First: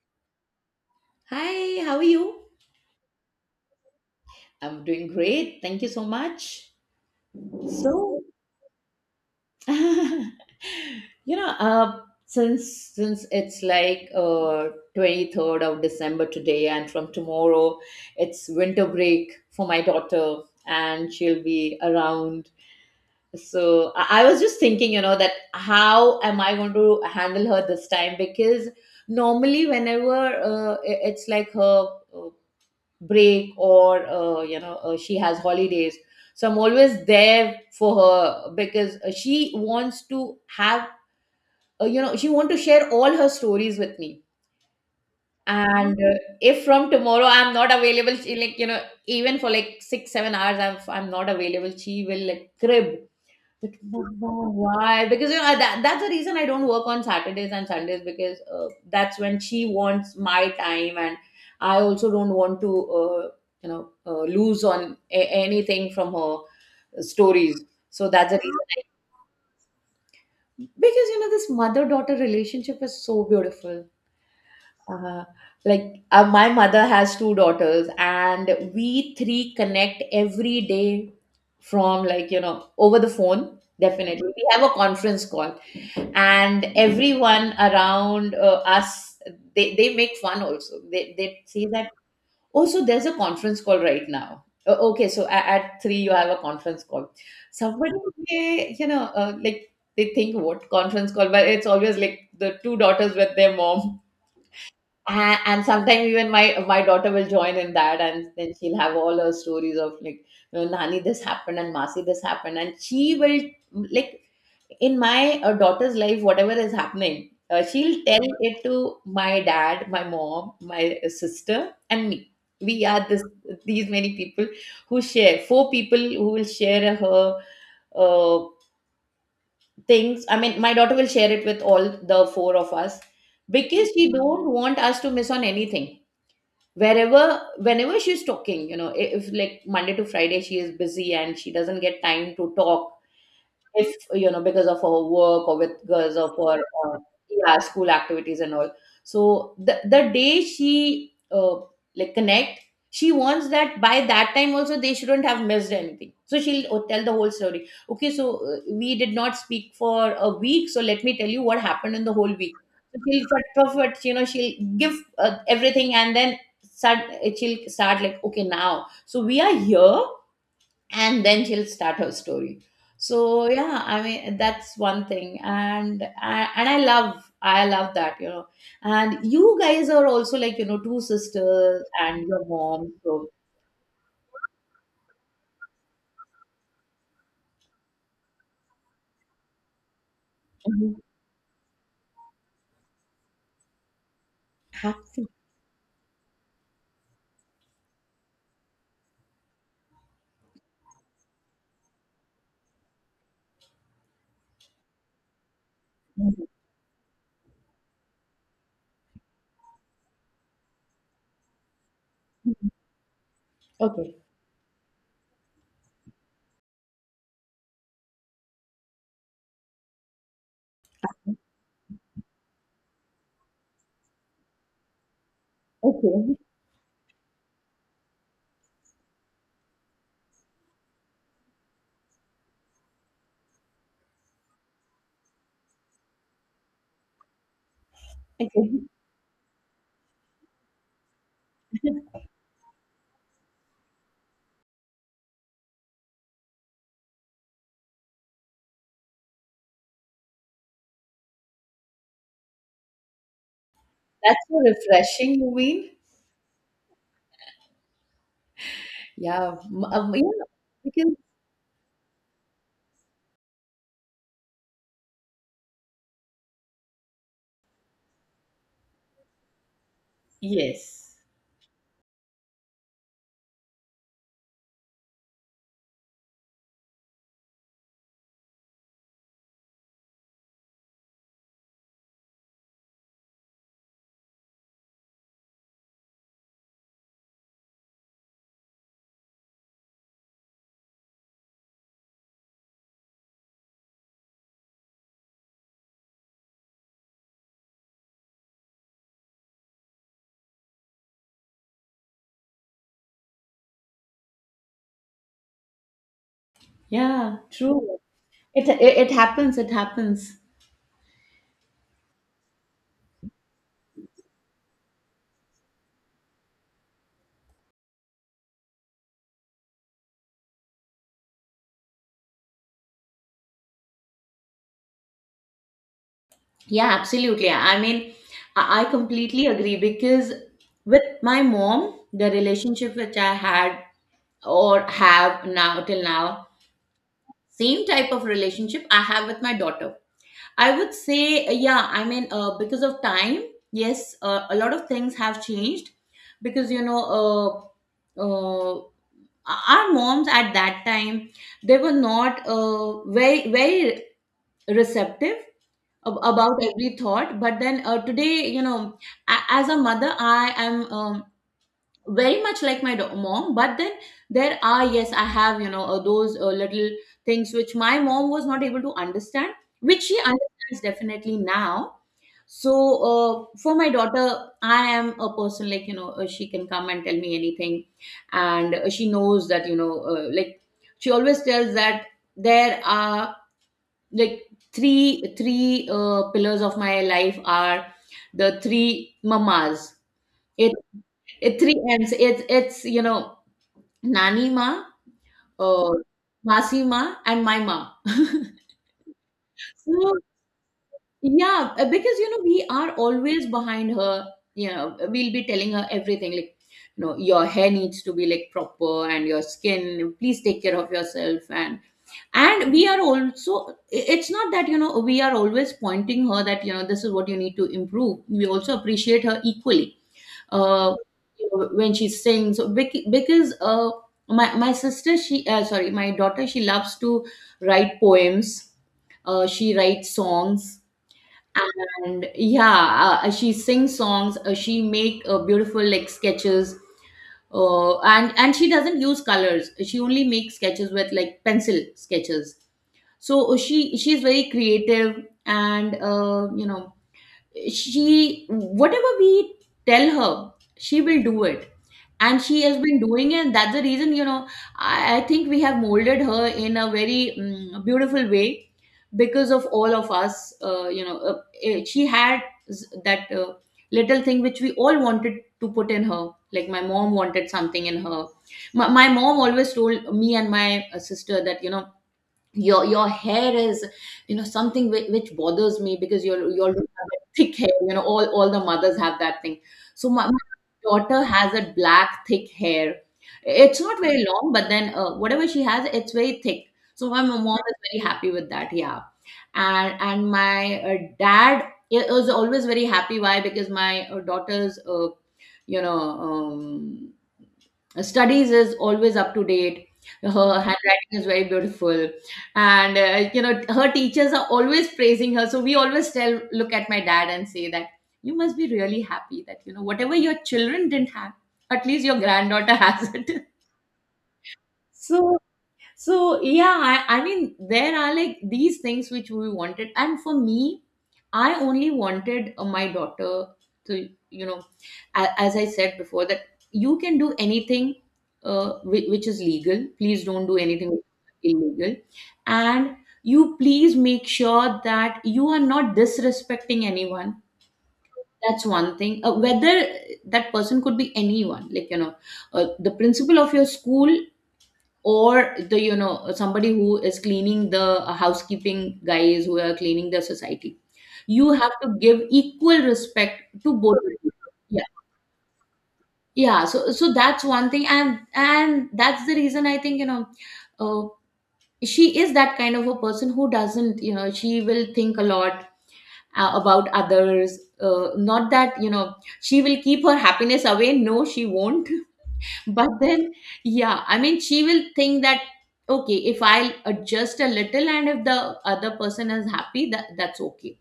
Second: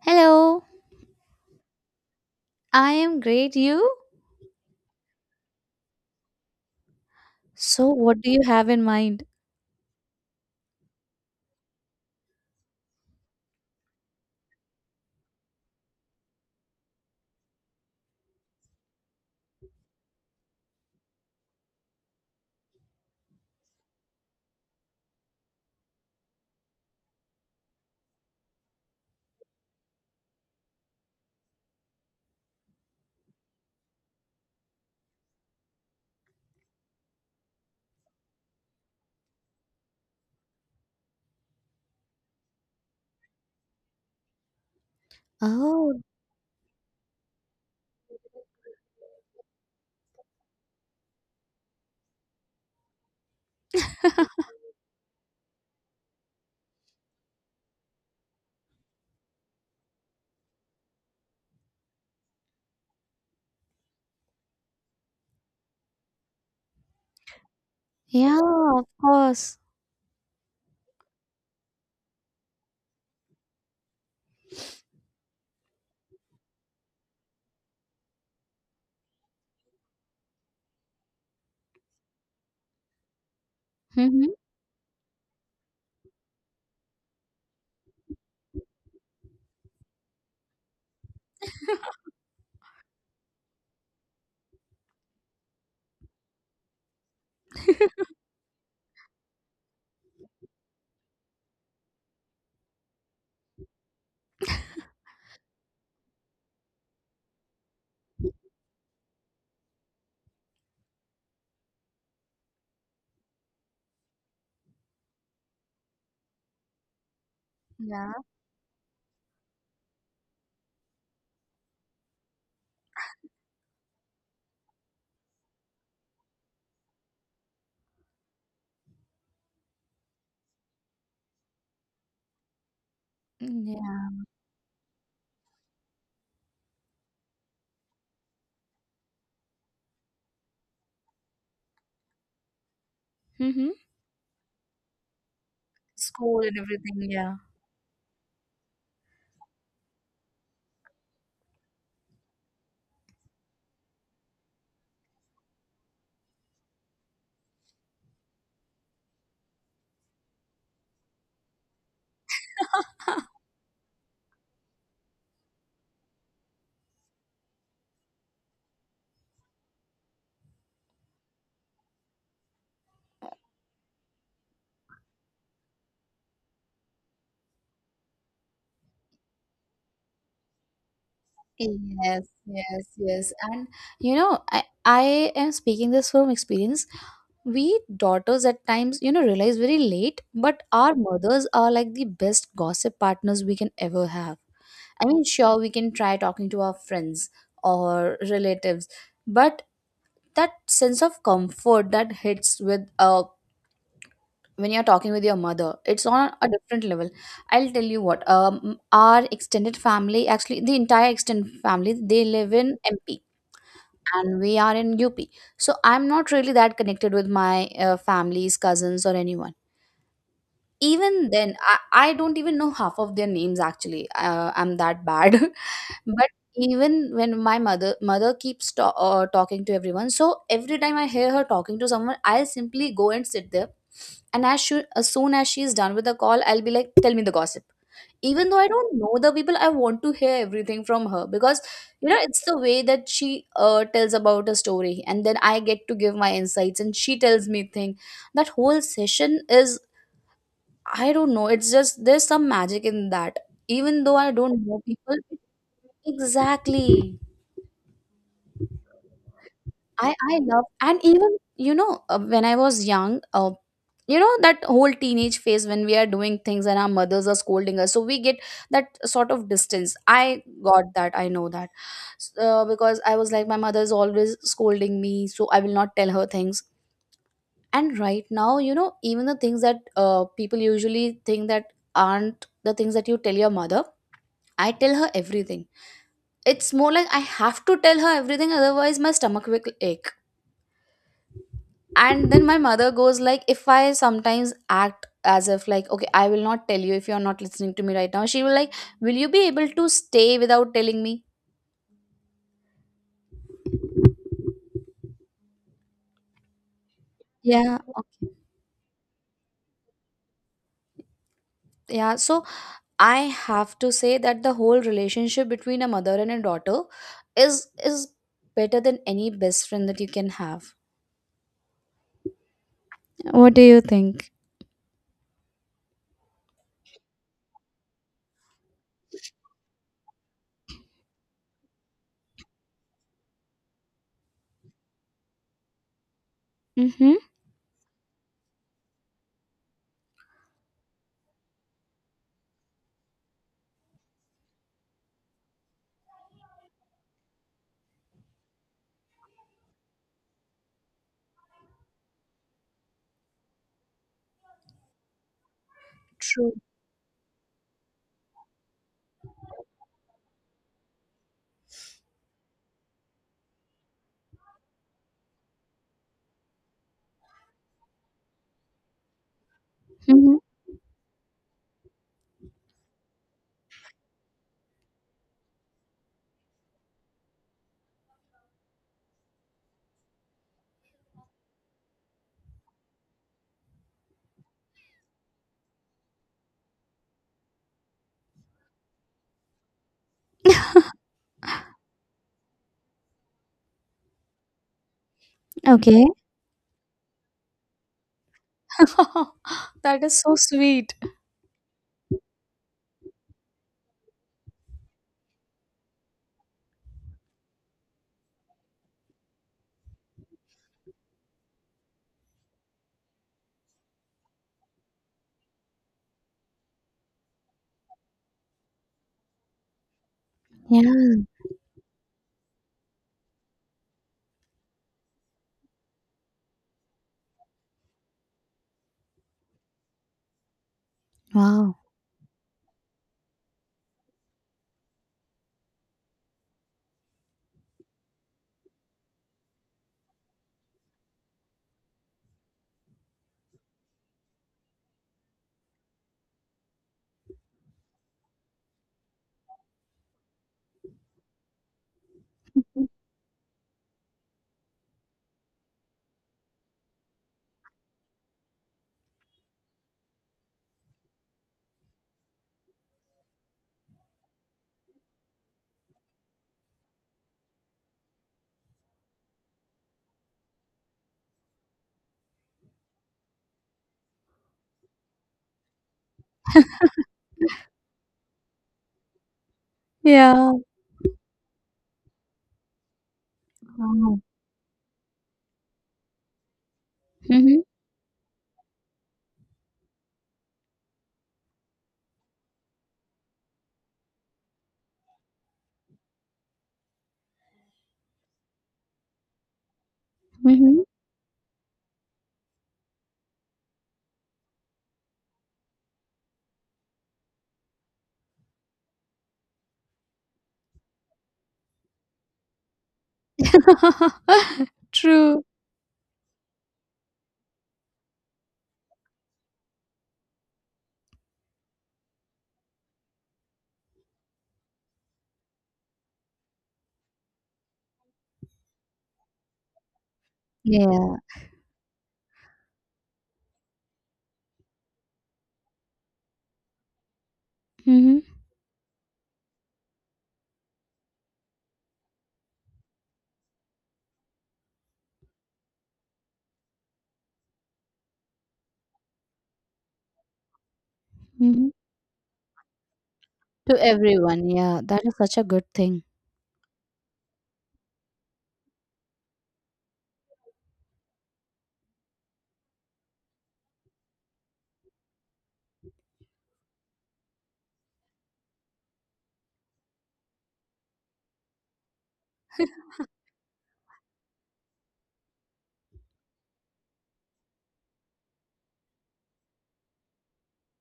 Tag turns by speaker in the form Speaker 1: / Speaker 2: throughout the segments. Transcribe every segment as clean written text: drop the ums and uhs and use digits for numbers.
Speaker 1: Hello,
Speaker 2: Hi, how are you?
Speaker 1: I am great. You?
Speaker 2: I'm doing great. Thank you so much.
Speaker 1: So,
Speaker 2: So,
Speaker 1: what do you have in mind?
Speaker 2: you know, uh, since it's like 23rd of December today, and from tomorrow, it's winter break for my daughter, and she'll be around. So I was just thinking, that how am I going to handle her this time? Because normally, whenever it's like her uh, break, or she has holidays, so I'm always there for her because she wants to have, she want to share all her stories with me. And
Speaker 1: Oh,
Speaker 2: if from tomorrow I'm not available, she like even for like 6-7 hours I'm not available, she will like crib. But why? Because that's the reason I don't work on Saturdays and Sundays, because that's when she wants my time, and I also don't want to, lose on anything from her stories. So that's the
Speaker 1: yeah,
Speaker 2: reason.
Speaker 1: of course.
Speaker 2: Because this mother-daughter relationship is so beautiful. Uh, like, my mother has two daughters, and we three connect every day, from, like, over the phone. Definitely,
Speaker 1: Mm-hmm.
Speaker 2: we have a conference call, and everyone around us, they make fun. Also they say that, oh, so there's a conference call right now. Oh, okay, so at three you have a conference call, somebody. They, you know like, they think what conference call, but it's always like the two daughters with their mom. And sometimes even my daughter will join in that, and then she'll have all her stories of, like, nani this happened and masi this happened. And she will like in my daughter's life, whatever is happening, she'll
Speaker 1: Yeah,
Speaker 2: tell it to my dad, my mom, my sister, and me. We are this these many people who share, four people who will share her uh, things. I mean, my daughter will share it with all the four of us, because
Speaker 1: Yeah.
Speaker 2: she don't want us to miss on anything. Wherever, whenever she's talking, if, like, Monday to Friday she is busy and she doesn't get time to talk,
Speaker 1: Mm-hmm.
Speaker 2: if you know because of her work, or with because of
Speaker 1: school and
Speaker 2: her,
Speaker 1: everything. Yeah.
Speaker 2: yeah, school activities and all. So the day she, like, connect, she wants that by that time also they shouldn't have missed anything. So she'll, tell the whole story, okay, so, we did not speak for a week, so let me tell you what happened in the whole week. So she'll perfect, she'll give, everything and then start, she'll start like, okay, now so we are here, and then she'll start her story. So yeah, I mean that's one thing. And and I love that. And you guys are also, like, two sisters
Speaker 1: Yes,
Speaker 2: and your
Speaker 1: yes,
Speaker 2: mom, so.
Speaker 1: yes. And you know, I am speaking this from experience. We daughters at times, you know, realize very late, but our
Speaker 2: Mhm.
Speaker 1: mothers are like the best gossip partners we can ever have. I mean,
Speaker 2: Happy.
Speaker 1: sure, we can try talking to our friends or relatives, but that sense of comfort that hits with, when you're talking with your mother, it's on
Speaker 2: Mhm.
Speaker 1: a different level. I'll tell you what. Our extended family, actually the entire extended family, they live
Speaker 2: Mhm.
Speaker 1: in MP,
Speaker 2: Okay.
Speaker 1: and we are in UP. So I'm not really that connected with my families cousins or anyone. Even then, I don't even know half of their names actually. I'm that bad. But
Speaker 2: Okay.
Speaker 1: even when my mother keeps talking to everyone, so every time I hear her talking to someone, I will simply go and sit there. And as soon as she's done with the call, I'll be like, tell me the gossip. Even though I
Speaker 2: Okay,
Speaker 1: don't know the people, I want to hear everything from her because you know it's the way that she tells about a story, and then I get to give my insights, and she tells me thing. That whole session is I don't know. It's just there's some magic in that. Even though I
Speaker 2: that's so
Speaker 1: don't know people,
Speaker 2: refreshing, you mean.
Speaker 1: exactly.
Speaker 2: Yeah,
Speaker 1: I
Speaker 2: yeah,
Speaker 1: love, and
Speaker 2: because
Speaker 1: even you know when I was young, you know that whole teenage phase when we are doing things and our mothers are scolding us, so we get that sort of distance. I got
Speaker 2: yes,
Speaker 1: that. I know that. Because I was like my mother is always scolding me, so I will not tell her things. And right now, you know, even the things that people usually think that aren't the things that you tell your mother, I tell her everything. It's more like I have to tell her everything, otherwise my stomach will ache. And then my mother goes like, if I sometimes act as if like, okay, I will not tell you if you're not listening to me right now. She will like, will you be able to stay without telling me?
Speaker 2: yeah,
Speaker 1: Yeah.
Speaker 2: true. It, it it happens, it happens.
Speaker 1: Yeah. So I have to say that the whole relationship between a mother and a daughter is better than any best friend that you can have. What do you think?
Speaker 2: Yeah, absolutely. I mean, I completely agree. Because with my mom, the relationship which I had or have now till now,
Speaker 1: Mm-hmm.
Speaker 2: same type of relationship I have with my daughter. I would say, yeah, I mean, because of time, yes, a lot of things have changed, because, you know, our moms at that time, they were not very, very receptive
Speaker 1: True.
Speaker 2: about every thought. But then, today, you know, as a mother I am, very much like my mom. But then there are, yes, I have, you know, those little things which my mom was not able to understand, which she
Speaker 1: Mm-hmm.
Speaker 2: understands definitely now. So, uh, for my daughter, I am a person like, you know, she can come and tell me anything. And she knows that, you know, like, she always tells that, there are, like, three pillars of my life are the three mamas. it it three ends It's, you know, nani ma, uh,
Speaker 1: Okay.
Speaker 2: masi ma, and my ma.
Speaker 1: That
Speaker 2: So
Speaker 1: is so sweet.
Speaker 2: yeah, because we are always behind her. We'll be telling her everything, like, your hair needs to be like proper, and your skin, please take care of yourself. And we are also, it's not that, we are always pointing her that, this is what you need to improve. We also appreciate her equally. uh
Speaker 1: Yeah.
Speaker 2: you know, when she sings. Because my sister, she, sorry, my daughter, she loves to write poems, she writes songs.
Speaker 1: Wow.
Speaker 2: And, yeah, she sings songs, she make, beautiful like sketches, and she doesn't use colors, she only makes sketches with, like, pencil sketches. So she's very creative. And, you know, she, whatever we tell her, she will do it. And she has been doing it. That's the reason, you know, I think we have molded her in a very beautiful way, because of all of us. She had, that little thing which we all wanted to put in her, like, my mom wanted something in her. My mom always told me and my sister that, you know, your hair is, you know, something which bothers me, because you're thick hair, you know, all the mothers have that thing. So my
Speaker 1: Yeah.
Speaker 2: daughter has a black thick hair. It's not
Speaker 1: Wow.
Speaker 2: very long, but then, whatever she has, it's very thick. So my mom
Speaker 1: Mhm.
Speaker 2: is very happy with that, yeah. And my dad is always very happy. Why? Because my daughter's, you know um, studies is always up to date. Her
Speaker 1: Mhm.
Speaker 2: handwriting is very beautiful, and, her teachers are always praising her. So we always tell, look at my dad and say that, you must be really happy that, you know, whatever your children didn't have, at least your granddaughter has it. so
Speaker 1: True.
Speaker 2: so yeah, I mean, there are, like, these things which we wanted, and for me, I only wanted, my daughter to, you know, as I said before, that you can do anything, which is legal. Please don't do anything which
Speaker 1: Yeah.
Speaker 2: is illegal. And you please make sure that you are not disrespecting anyone.
Speaker 1: Mhm.
Speaker 2: That's one thing, whether that person could be anyone, like, you know, the principal of your school, or the, you know, somebody who is cleaning the, housekeeping guys who are cleaning the society. You
Speaker 1: Mhm.
Speaker 2: have to give equal respect to
Speaker 1: To
Speaker 2: both of
Speaker 1: everyone. Yeah.
Speaker 2: them.
Speaker 1: That is such a good thing.
Speaker 2: Yeah, so that's one thing. And that's the reason I think, you know, uh, she is that kind of a person who doesn't, you know, she will think a lot, about others. Not that, you know, she will keep her happiness away, no, she won't. But then, yeah, I mean, she will think that, okay, if I adjust a little and if the other person is happy, that's okay.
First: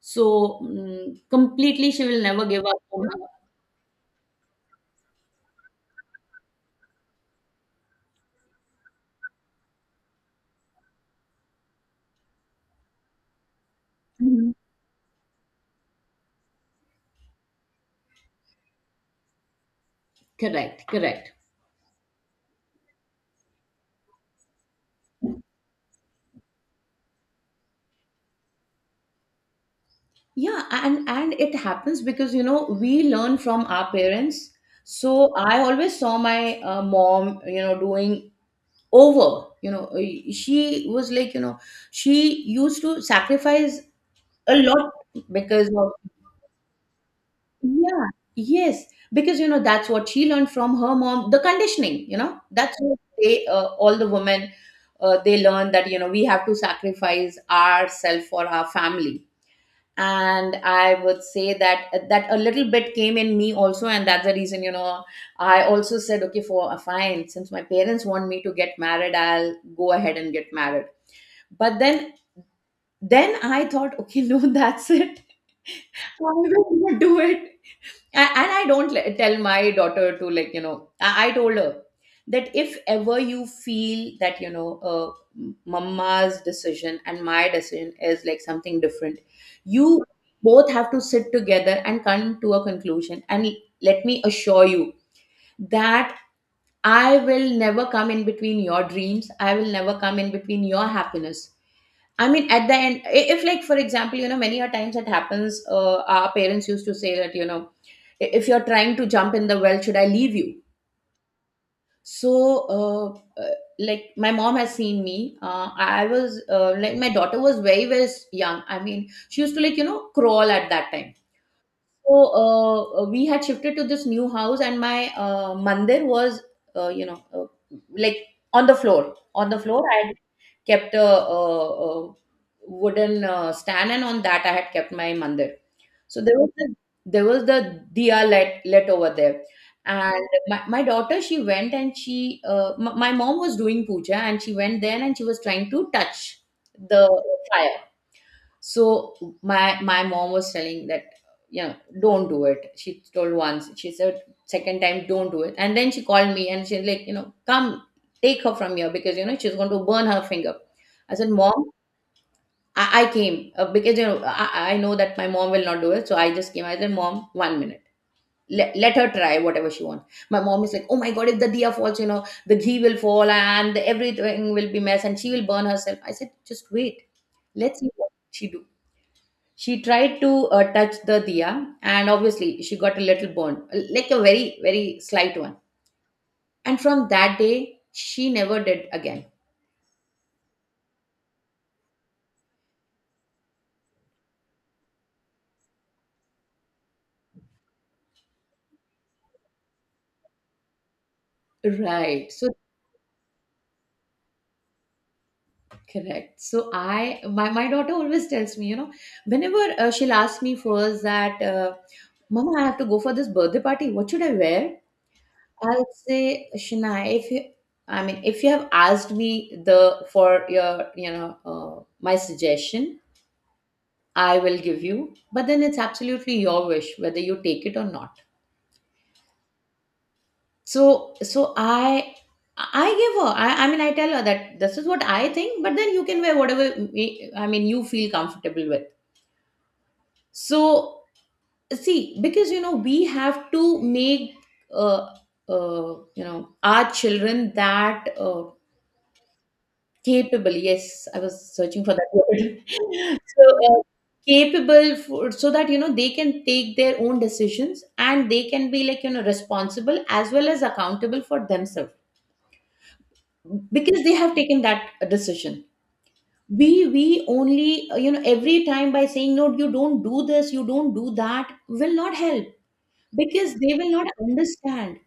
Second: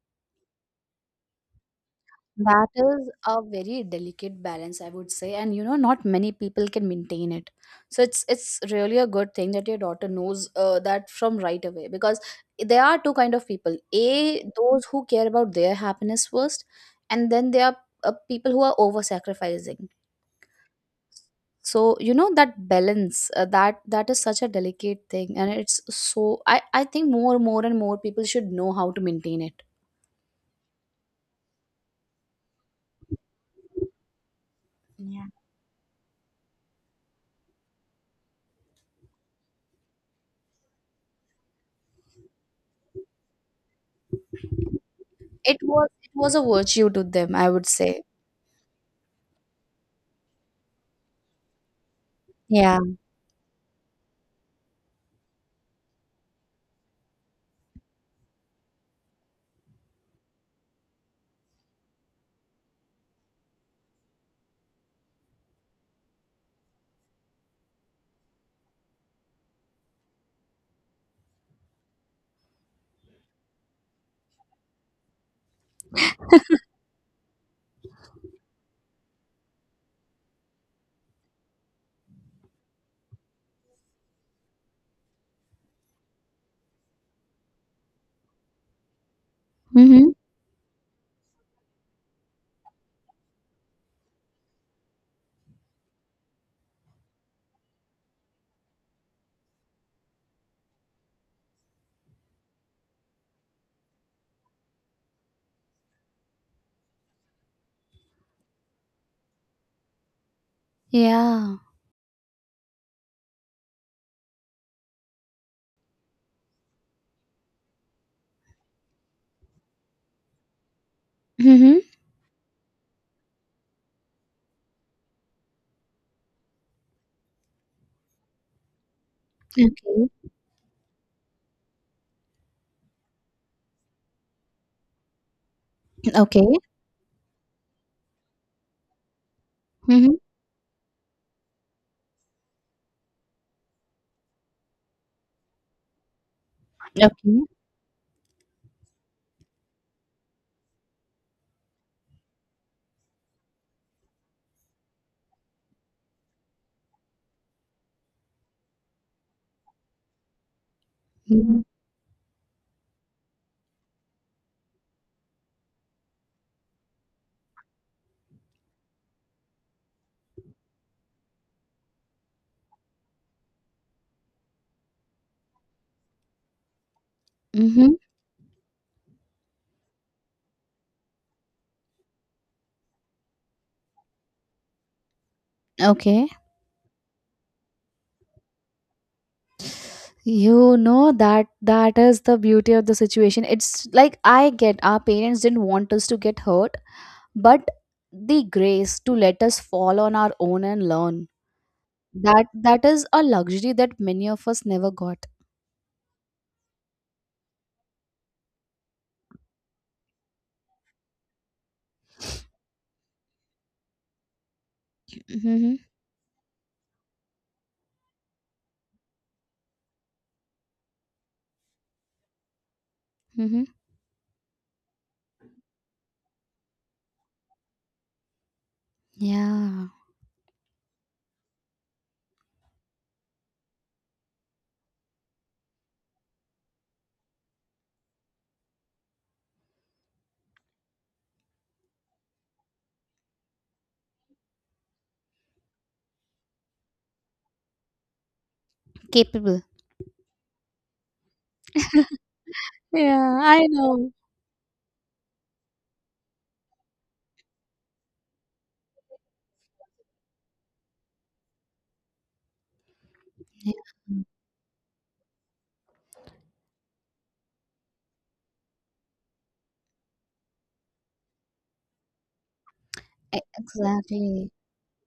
Speaker 2: So completely, she will never give
Speaker 1: That
Speaker 2: up on
Speaker 1: is
Speaker 2: her.
Speaker 1: a very delicate balance, I would say, and you know, not many people can maintain it. So it's really a good thing that your daughter knows that from right away, because there are two kind of people: a,
Speaker 2: Mhm.
Speaker 1: those who care about their happiness first, and then there are people who are over sacrificing.
Speaker 2: Correct, correct,
Speaker 1: So you know that balance that that is such a delicate thing, and it's so I think more more and more people should know how to maintain it.
Speaker 2: yeah. And it happens because, you know, we learn from our parents.
Speaker 1: Yeah.
Speaker 2: So I always saw my, mom, you know, doing over, you know, she was like, you know, she used to sacrifice a lot,
Speaker 1: It
Speaker 2: because
Speaker 1: was
Speaker 2: of,
Speaker 1: it was a virtue to them, I would say.
Speaker 2: yeah, yes, because, you know, that's what she learned from her mom, the conditioning, you know, that's
Speaker 1: Yeah.
Speaker 2: what they, all the women, they learn, that, you know, we have to sacrifice ourselves for our family. And I would say that a little bit came in me also. And that's the reason, you know, I also said, okay, for a fine, since my parents want me to get married, I'll go ahead and get married. But then I thought, okay, no, that's it, I will not do it. And I don't tell my daughter to, like, you know, I told her, that if ever you feel that, you know, mama's decision and my decision is like something different, you
Speaker 1: Mhm.
Speaker 2: both have to sit together and come to a conclusion. And let me assure you that I will never come in between your dreams, I will never come in between your happiness. I mean, at the end, if, like, for example, you know, many a times it happens. Our parents used to say that, you know, if you're trying to jump in the well, should I leave you?
Speaker 1: Yeah.
Speaker 2: So uh, uh, like my mom has seen me. I was like my daughter was very very young, I mean, she used to like, you know, crawl at that time.
Speaker 1: Mhm.
Speaker 2: So we had shifted to this new house and my mandir was, uh, you know uh, like on the floor. On the
Speaker 1: Okay.
Speaker 2: floor I had kept a wooden stand, and on that I had kept my mandir. So
Speaker 1: Okay.
Speaker 2: there was the diya let over there,
Speaker 1: Mhm.
Speaker 2: and my daughter she went, and she my mom was doing puja, and she went there and she was trying to touch the
Speaker 1: Okay.
Speaker 2: fire. So my mom was telling that, you know, don't do it. She told once, she said second time don't do it, and then she called me and she's like, you know, come take her from here because, you know, she's going to burn her finger. I said,
Speaker 1: Mhm.
Speaker 2: Mom, I came, because, you know, I know that my mom will not do it, so I just came. I said, "Mom, 1 minute. Let her try whatever she wants." My mom is like, "Oh my god, if the diya falls, you know, the ghee will fall and everything will be mess, and she will burn herself." I said, "Just wait. Let's see
Speaker 1: Mhm.
Speaker 2: what she do." She tried to touch the diya, and obviously she got a little burn, like a very very slight one.
Speaker 1: Okay.
Speaker 2: And from that day, she never did again.
Speaker 1: You know that that is the beauty of the situation. It's like I get our parents didn't want us to get hurt, but the grace to let us fall on our own and learn.
Speaker 2: Right.
Speaker 1: That
Speaker 2: So
Speaker 1: that is a luxury that many of us never got.
Speaker 2: correct. So my daughter always tells me, you know, whenever she'll ask me first that, Mama, I have to go for this birthday party. What should I wear?
Speaker 1: Mhm.
Speaker 2: I'll say, Shania, if you, I mean, if you have asked me the for your, you know, my suggestion,
Speaker 1: Mhm.
Speaker 2: I will give you. But then it's absolutely your wish whether you take it or not.
Speaker 1: Yeah.
Speaker 2: So, so I, I give her. I mean, I tell her that this is what I think. But then you can wear whatever. I mean, you feel comfortable with. So see, because, you know, we have to make uh, you know, our children that
Speaker 1: Capable.
Speaker 2: capable. Yes, I was searching for that word.
Speaker 1: Yeah,
Speaker 2: So
Speaker 1: I know.
Speaker 2: capable for, so that, you know, they can take their own decisions and they can be, like, you know, responsible as well as accountable for themselves
Speaker 1: Yeah.
Speaker 2: because they have taken that decision. We only, you know, every time by saying no, you don't do this, you don't do that, will not help, because they will not
Speaker 1: Exactly.
Speaker 2: understand.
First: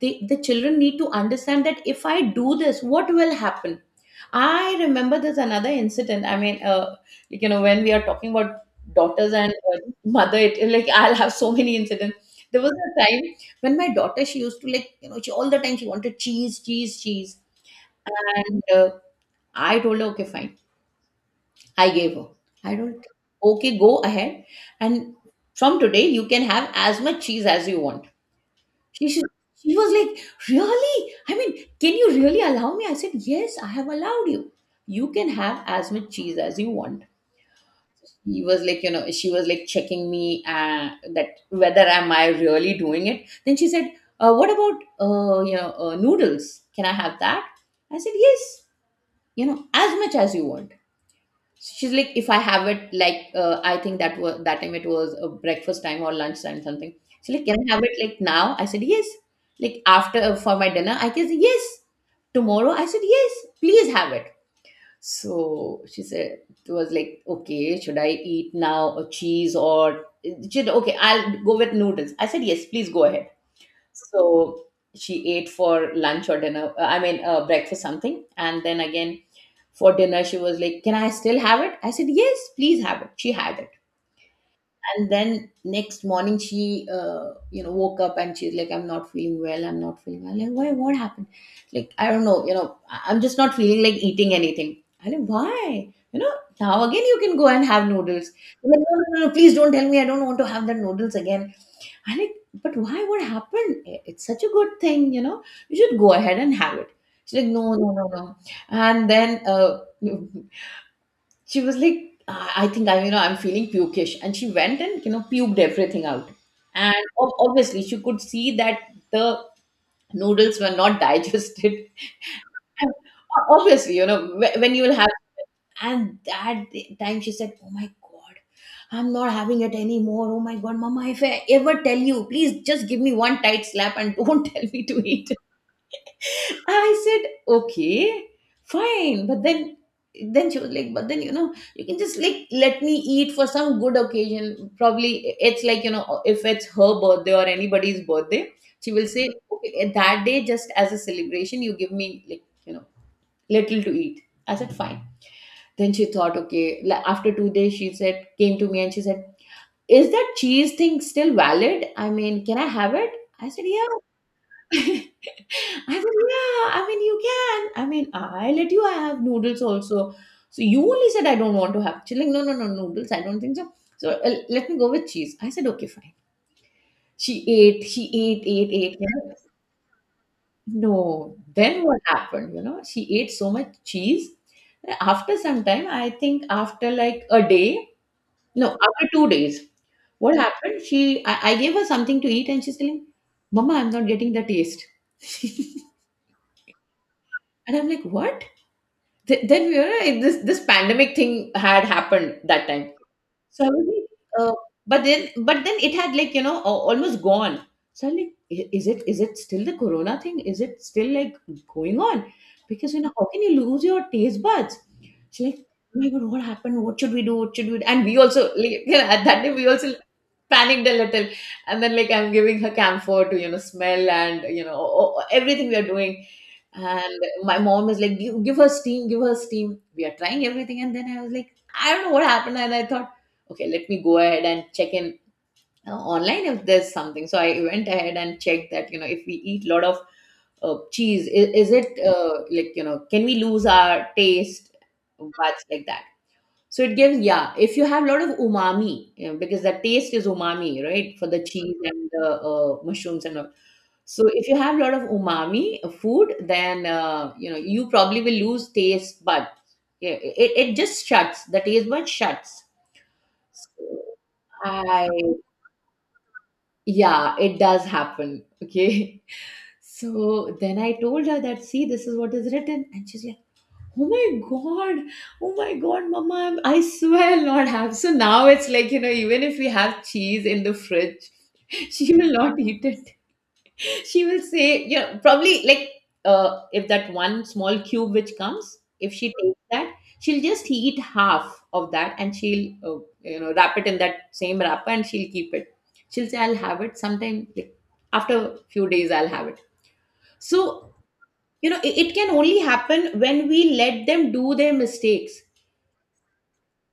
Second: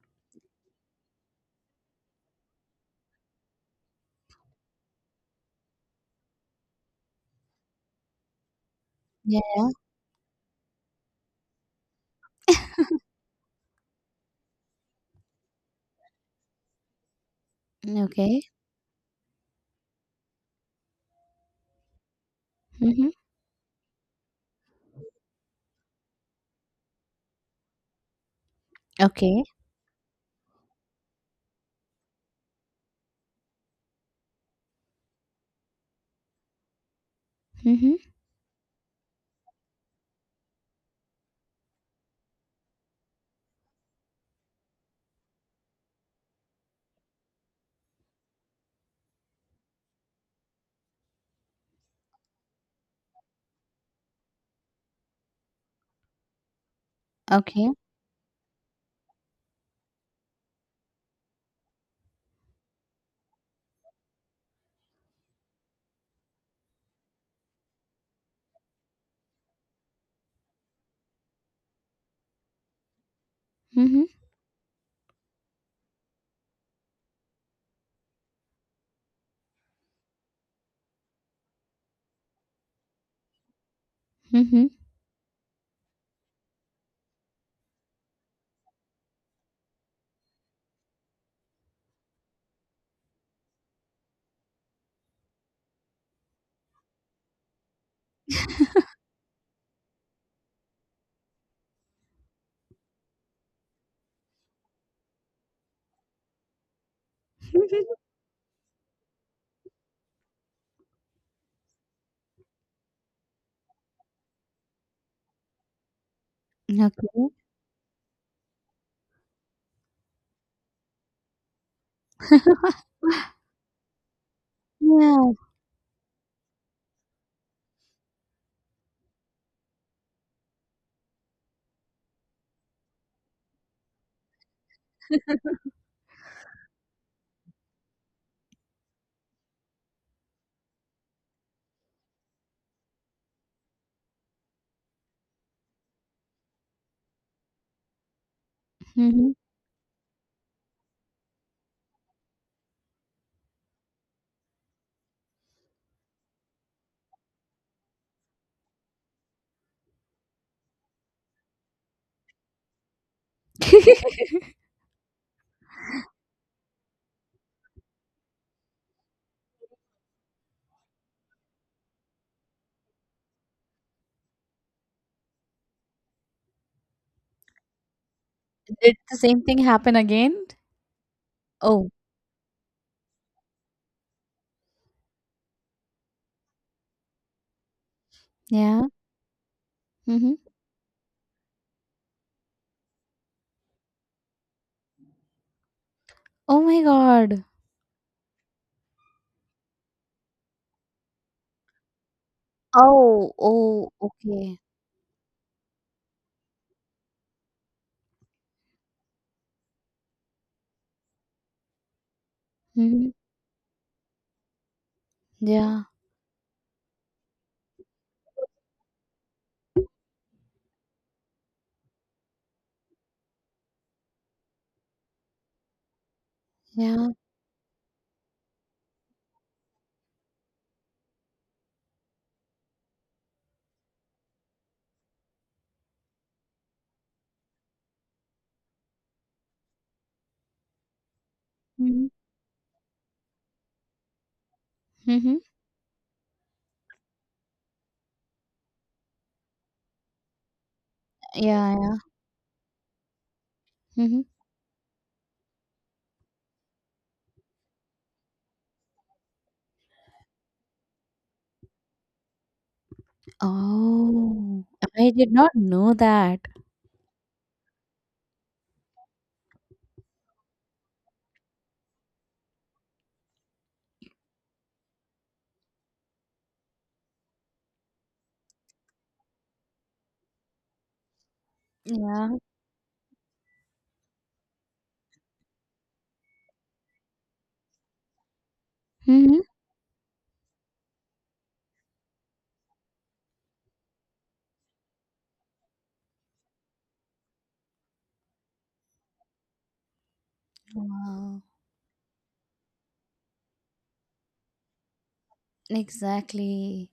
Speaker 2: The children need to understand that if I do this, what will happen. I remember there's another incident. I mean, like, you know, when we are talking about daughters
Speaker 1: Yeah.
Speaker 2: and mother, it like, I'll have so many incidents. There was a time when my daughter, she used to like, you know, she all the time she wanted cheese, cheese.
Speaker 1: Okay.
Speaker 2: And I told her, okay fine. I gave her, I told her, okay, go ahead, and from today you can have as much cheese as you want. she should,
Speaker 1: Okay.
Speaker 2: she was like, Really? I mean, can you really allow me? I said, Yes, I have allowed you. You can have as much cheese as you want.
Speaker 1: Mhm.
Speaker 2: He was like, you know, she was like checking me, that whether am I really doing it. Then she said, What about, noodles? Can I have that? I said, Yes, you know, as much as you want. She's like, if I have it, like, I think that was that time, it was a breakfast time or lunch time something. She's like, can
Speaker 1: Okay.
Speaker 2: I have it like now? I said, yes. Like after, for my dinner I guess? Yes. Tomorrow? I said, yes, please have it. So she said, it was like, okay, should I eat now a cheese? Or she said, okay, I'll go with noodles. I said, yes, please go ahead.
Speaker 1: Mhm.
Speaker 2: So she ate for lunch or dinner, I mean breakfast something, and then again for dinner she was like, can I still have it? I said, yes, please have it. She had it.
Speaker 1: Mhm.
Speaker 2: And then next morning she, you know, woke up and she's like, I'm not feeling well, I'm not feeling well. Like, why, what happened? Like, I don't know, you know, I'm just not feeling like eating anything. I like, why, you know, now again you can go and have noodles. I'm like, no, no, no, no, please don't tell me, I don't want to have the noodles again. I like, but why, what happened? It's such a good thing, you know, you should go ahead and have it. She's like, no, no, no, no. And then she was like, I think, I you know, I'm feeling pukish, and she went and, you know, puked everything out. And
Speaker 1: Okay.
Speaker 2: obviously she could see that the noodles were not digested. And obviously, you know, when you will have,
Speaker 1: Yeah.
Speaker 2: and that time she said, oh my god, I'm not having it anymore. Oh my god, mama, if I ever tell you, please just give me one tight slap and don't tell me to eat. I said, okay, fine. But then she was like, but then, you know, you can just like let me eat for some good occasion. Probably it's like, you know, if it's her birthday or anybody's birthday, she will say,
Speaker 1: Mhm.
Speaker 2: okay, that day just as a celebration, you give me, like, you know, little to eat. I said, fine. Then she thought, okay, like after 2 days, she said, came to me and she said, is that cheese thing still valid? I mean, can I have it? I said, yeah. I said, yeah, I mean, you can. I mean, I let you have noodles also. So you only said, I don't want to have. She's like, no, no, no, noodles, I don't think so. So let me go with cheese. I said, okay, fine. She ate, ate,
Speaker 1: Did
Speaker 2: ate, you
Speaker 1: the
Speaker 2: know.
Speaker 1: same thing happen again?
Speaker 2: No. Then
Speaker 1: Oh,
Speaker 2: what happened? You know, she ate so much cheese. After some time, I think after like a day, no,
Speaker 1: yeah.
Speaker 2: after 2 days,
Speaker 1: Mhm.
Speaker 2: what happened? I gave her something to eat and she's telling, Mama, I'm not getting the taste.
Speaker 1: Oh my God.
Speaker 2: And I'm like, what? Then we were like, this pandemic thing had happened that time.
Speaker 1: Oh,
Speaker 2: So I was
Speaker 1: oh,
Speaker 2: like,
Speaker 1: okay.
Speaker 2: but then, it had like, you know, almost gone. So I'm like, Is it still the corona thing? Is it still like going on? Because, you know,
Speaker 1: Mhm.
Speaker 2: how can you lose your taste buds?" She's like,
Speaker 1: Yeah.
Speaker 2: oh my god, what happened? What should we do? What should we do? And we also like you know, at that time we also panicked a little. And then, like, I'm giving her camphor to, you know, smell, and, you know, everything we are doing.
Speaker 1: Yeah.
Speaker 2: And my mom is like, give her steam, give her steam. We are trying everything. And then I was like, I don't know what happened. And I thought, okay, let me go ahead and check in, online, if there's something. So I went ahead and checked that, you know, if we eat a lot of cheese, is it
Speaker 1: Mhm.
Speaker 2: like, you know, can we lose our taste?
Speaker 1: Mhm.
Speaker 2: Buds, like that. So it gives, yeah, if you have a lot of umami, you know, because the taste is umami, right? For the
Speaker 1: Yeah,
Speaker 2: cheese
Speaker 1: yeah.
Speaker 2: and the mushrooms and all.
Speaker 1: Mhm.
Speaker 2: So if you have a lot of umami food, then you know, you probably will lose taste buds. Yeah, it just shuts. The taste bud shuts.
Speaker 1: Oh, I did
Speaker 2: I
Speaker 1: not know that.
Speaker 2: yeah, it does happen. Okay. So then I told her that, see, this is what is written, and she's like, oh my god, oh my god, mama, I swear, lord have. So now it's like, you know, even if we have cheese in the fridge, she
Speaker 1: Yeah.
Speaker 2: will not eat it. She will say, you know, probably like, if that one small cube which comes, if she
Speaker 1: Mhm.
Speaker 2: takes that, she'll just eat half of that, and she'll, you know, wrap it in that same wrapper, and she'll keep it. She'll say, I'll have it sometime, like after a few days I'll have it. So
Speaker 1: Wow.
Speaker 2: you know, it can only happen when we let them do their mistakes.
Speaker 1: Exactly.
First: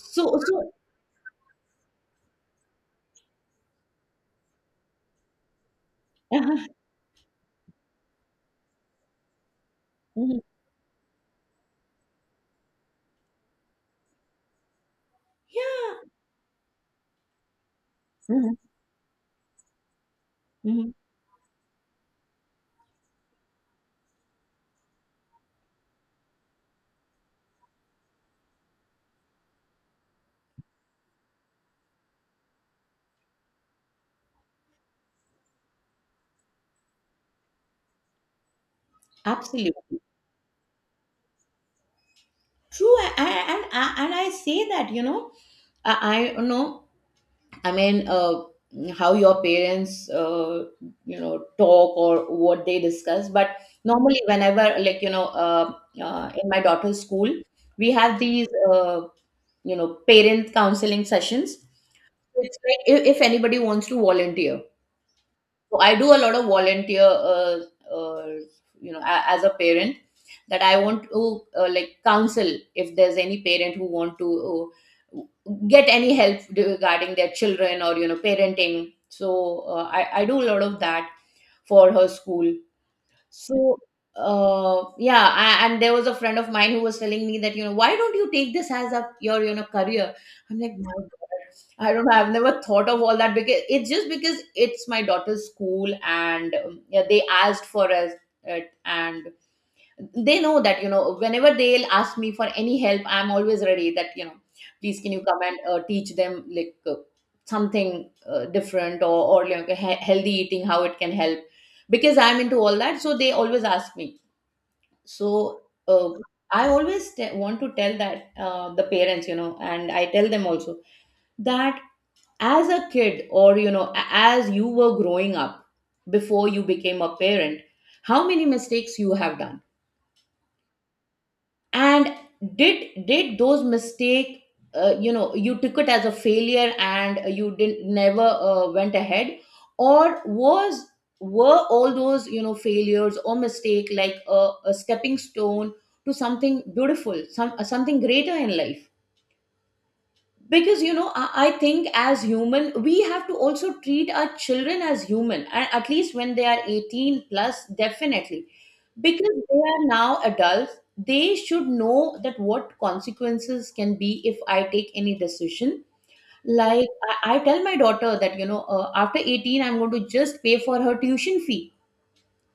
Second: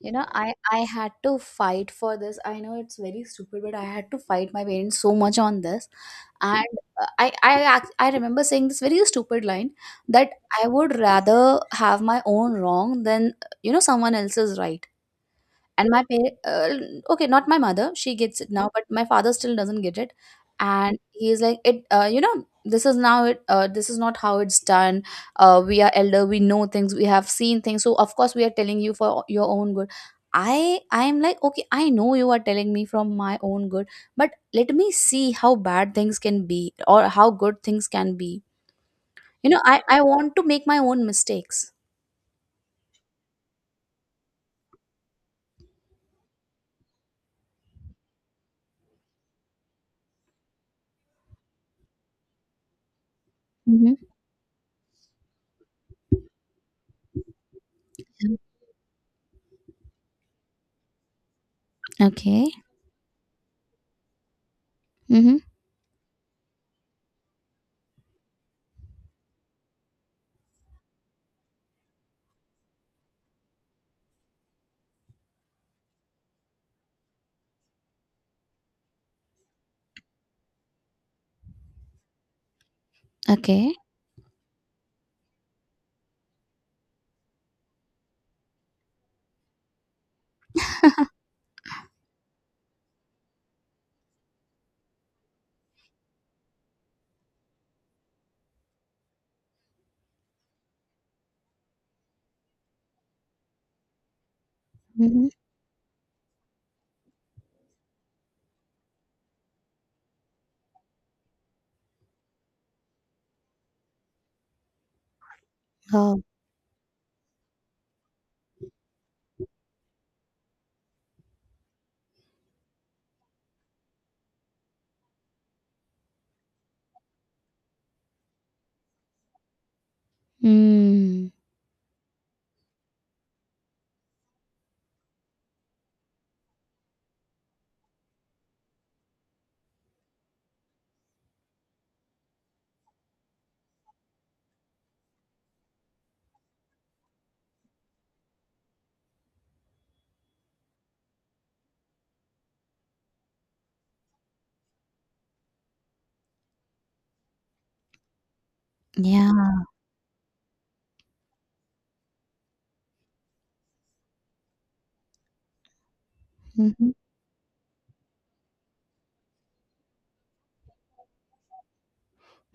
Speaker 1: You
Speaker 2: So
Speaker 1: know, I
Speaker 2: so
Speaker 1: I had to fight for this. I know it's very stupid, but I had to fight my parents so much on this. And
Speaker 2: uh-huh,
Speaker 1: I remember saying this very stupid line that
Speaker 2: mhm,
Speaker 1: I would rather have my own wrong than you know someone else's right. And my
Speaker 2: yeah,
Speaker 1: pa uh, okay, not my mother, she gets it
Speaker 2: mhm,
Speaker 1: now, but my father still doesn't get it.
Speaker 2: mhm,
Speaker 1: And he's like, you know, this is now this is not how it's done. We are elder, we know things, we have seen things. So of course we are telling you for your own good. I am like, okay, I know you are telling me from my own good, but let me see how bad things can be or how good things can be. You know, I,
Speaker 2: absolutely
Speaker 1: I want to make my own mistakes.
Speaker 2: true. And and I say that, you know, I know, I mean, how your parents, you know, talk or what they discuss, but
Speaker 1: Mm-hmm.
Speaker 2: normally whenever, like, you know, in my daughter's school, we have these uh, you know, parent counseling sessions.
Speaker 1: Okay.
Speaker 2: It's like if anybody wants to volunteer.
Speaker 1: Mm-hmm.
Speaker 2: So I do a lot of volunteer, uh, you know, as a parent, that I want to like counsel if there's any parent who want to uh, get any help regarding their children or you know parenting. So I do a lot of that for her school.
Speaker 1: Okay.
Speaker 2: So, yeah, I, and there was a friend of mine who was telling me that, you know, why don't you take this as a your, you know, career? I'm like, my God, I don't know. I've never thought of all that because it's just because it's my daughter's school and yeah, they asked for us it and they know that you know whenever they'll ask me for any help, I'm always ready that you know please can you
Speaker 1: Mhm.
Speaker 2: come and teach them like something different or like healthy eating how it can help because I'm into all that so they always ask me. So uh,
Speaker 1: Oh.
Speaker 2: I always want to tell that the parents you know and I tell them also that as a kid or you know as you were growing up before you became a parent how many mistakes you have done
Speaker 1: Mm.
Speaker 2: and did those mistake you know you took it as a failure and you didn't never went ahead or was were all those you know failures or mistake like a stepping stone to something beautiful, some something greater in life because you know I think as human we have to also treat our children as human and at least when they are 18 plus definitely because
Speaker 1: Yeah.
Speaker 2: they are now adults. They should know that what consequences can be if I take any decision like
Speaker 1: Mhm.
Speaker 2: I tell my daughter that you know after 18 I'm going to just pay for her tuition fee.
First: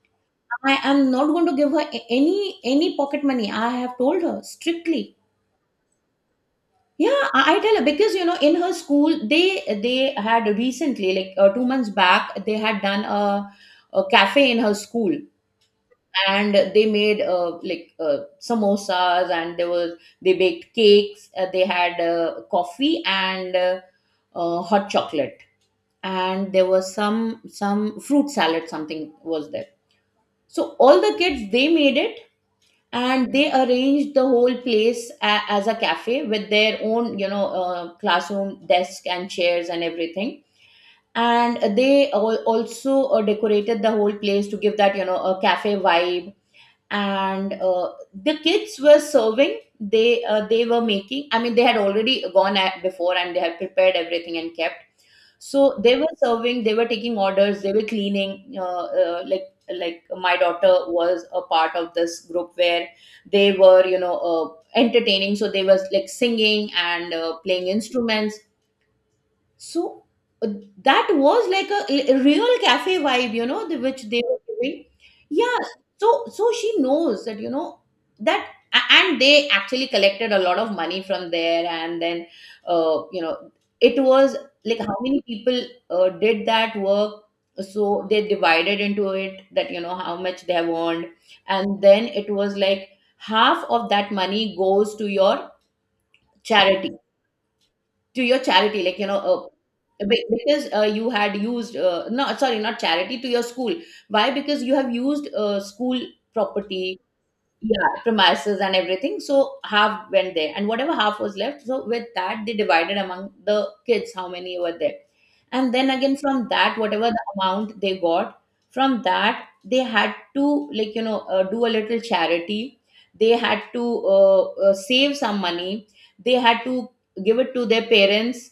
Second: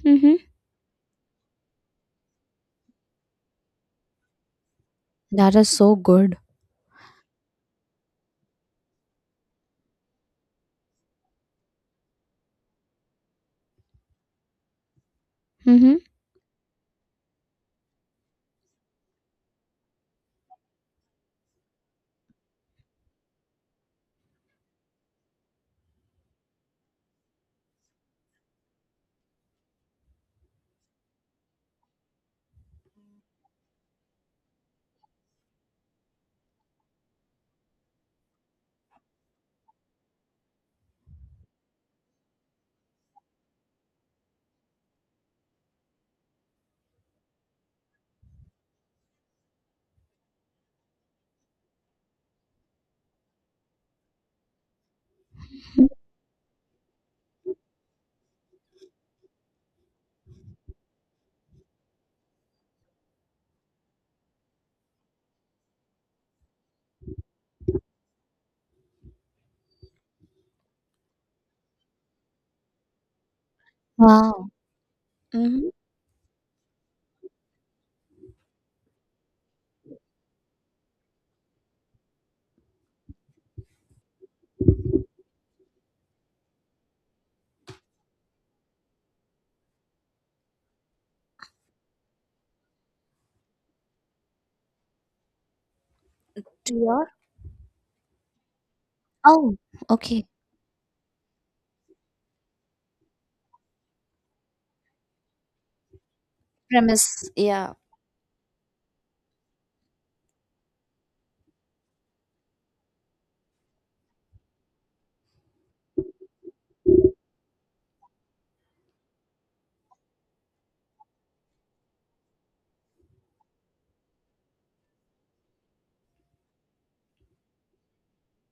Speaker 1: Mhm.
Speaker 2: I am not going to give her any pocket money. I have told her strictly.
Speaker 1: That is so good.
Speaker 2: Yeah, I tell her because you know in her school they had recently like 2 months back they had done a cafe in her school
Speaker 1: Mm-hmm.
Speaker 2: and they made like samosas and there was, they baked cakes, they had coffee and hot chocolate and there was some fruit salad, something was there. So all the kids they made it and they arranged the whole place as a cafe with their own you know classroom desk and chairs and everything, and they also decorated the whole place to give that you know a cafe vibe. And the kids were serving, they were making, I mean they had already gone at before and they had prepared everything and kept. So they were serving, they were taking orders, they were cleaning. Like my daughter was a part of this group where they were you know entertaining. So they was like singing and playing instruments. So uh, that was like a real cafe vibe, you know, the, which they were
Speaker 1: Wow.
Speaker 2: giving. Yeah.
Speaker 1: Mm-hmm.
Speaker 2: So so she knows that you know that, and they actually collected a lot of money from there, and then you know it was like how many people did that work. So they divided into it that you know how much they have earned, and then it was like half of that money goes to your
Speaker 1: To
Speaker 2: charity,
Speaker 1: your
Speaker 2: to your charity, like you know
Speaker 1: Oh, okay.
Speaker 2: because you had used no sorry not charity, to your school. Why? Because you have used school property.
Speaker 1: premise. Yeah,
Speaker 2: Yeah, premises and everything. So half went there and whatever half was left, so with that they divided among the kids, how many were there. And then again from that whatever the amount they got, from that they had to like you know do a little charity, they had to save some money, they had to give it to their parents.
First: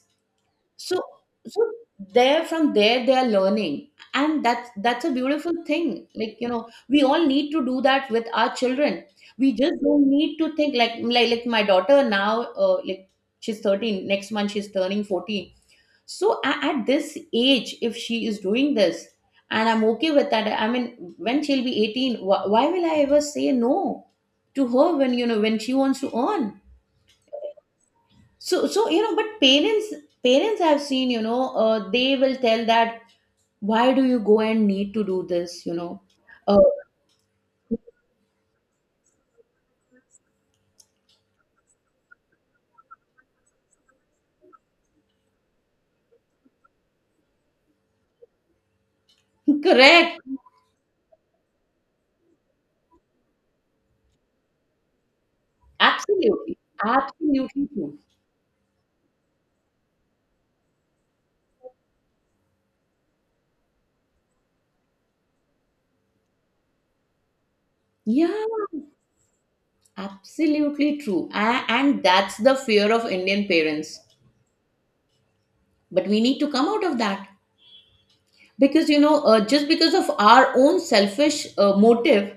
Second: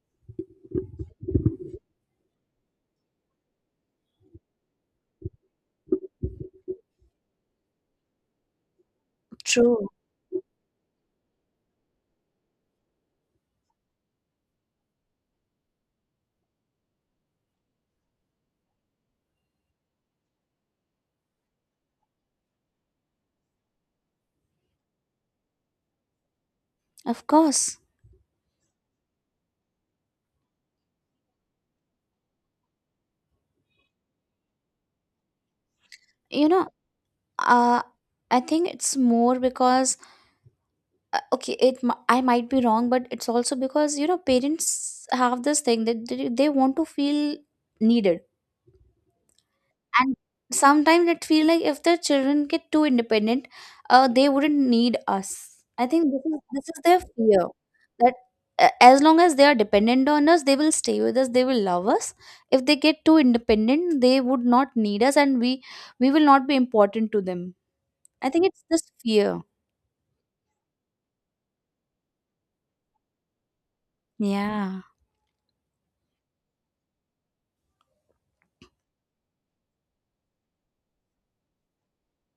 Speaker 2: So so there, from there they are learning, and that's a beautiful thing, like you know we all need to do that with our children. We just
Speaker 1: true.
Speaker 2: don't need to think like like my daughter now like she's 13 next month, she's turning 14. So at this age if she is doing this and I'm okay with that, I mean when she'll be 18, why will I ever say no to her when you know when she wants to earn.
Speaker 1: Of course.
Speaker 2: So, so you know, but parents, parents I've seen, you know, they will tell that why do you go and need to do this, you know?
Speaker 1: You
Speaker 2: Uh,
Speaker 1: know, uh, I think it's more because, okay, I might be wrong, but it's also because you know parents have this thing that they want to feel needed, and
Speaker 2: correct.
Speaker 1: sometimes it feel like if their children get too independent, they wouldn't need us. I think this is
Speaker 2: Absolutely.
Speaker 1: this is their fear,
Speaker 2: Absolutely true.
Speaker 1: that as long as they are dependent on us, they will stay with us, they will love us. If they get too independent, they would not need us, and we will not be important to them. I
Speaker 2: Yeah,
Speaker 1: think it's this fear.
Speaker 2: absolutely true. And that's the fear of Indian parents.
Speaker 1: Yeah.
Speaker 2: But we need to come out of that because, you know, just because of our own selfish motive,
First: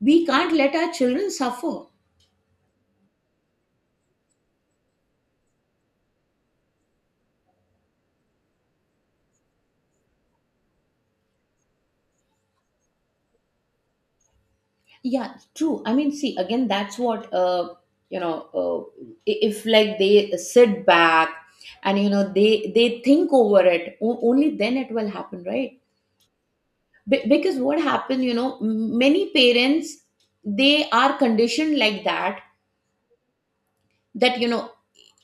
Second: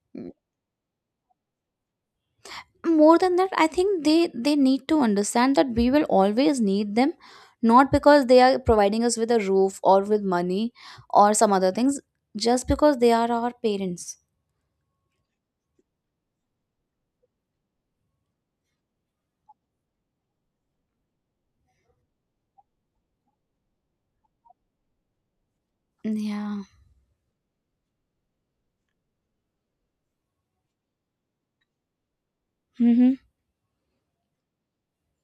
Speaker 2: we can't let our children suffer.
Speaker 1: More than that, I think they need to understand that we will always need them, not because they are providing us with a roof or with money or some other things, just because they are our parents.
Speaker 2: Yeah, true. I mean, see, again, that's what you know. If like they sit back and you know they think over it, only then it will happen, right?
Speaker 1: Yeah.
Speaker 2: Because what happened, you know, many parents, they are conditioned like that,
Speaker 1: Mm-hmm.
Speaker 2: that you know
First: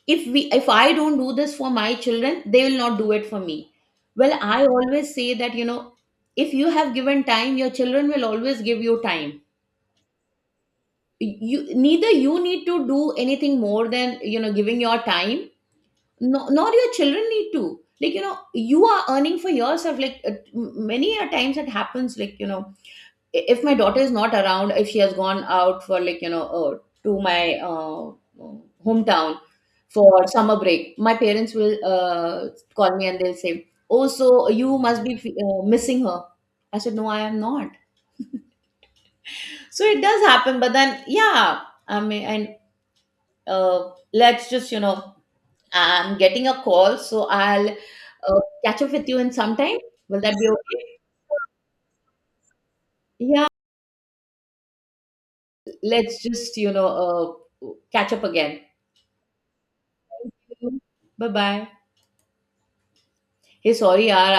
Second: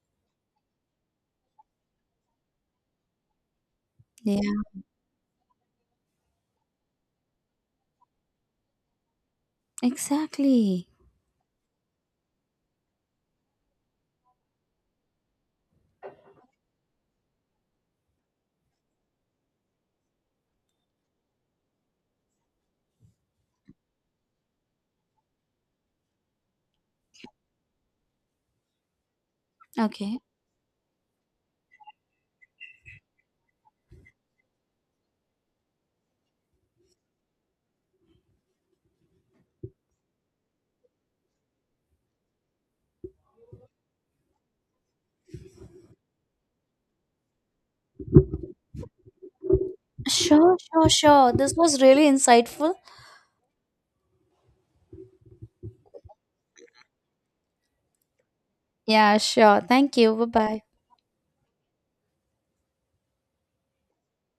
Speaker 2: if we if I don't do this for my children, they will not do it for me. Well,
Speaker 1: Yeah,
Speaker 2: I always say that you know if you have given time, your children will always give you time.
Speaker 1: exactly.
Speaker 2: You neither you need to do anything more than you know giving your time. No, nor your children need to, like you know you are earning for yourself, like many a times it happens like you know if my daughter is not around, if she has gone out for like you know to my hometown
Speaker 1: Okay.
Speaker 2: for summer break, my parents will call me and they'll say, oh so you must be missing her. I said no, I am not. So it does happen, but then yeah, I mean, and let's just you know, I'm getting a call so I'll catch up with you in some time. Will that be
Speaker 1: Sure,
Speaker 2: okay?
Speaker 1: sure, sure, this was really insightful.
Speaker 2: Yeah, let's just you know catch up again.
Speaker 1: Yeah, sure. Thank you. Bye bye.
Speaker 2: Bye bye. Hey, sorry yaar.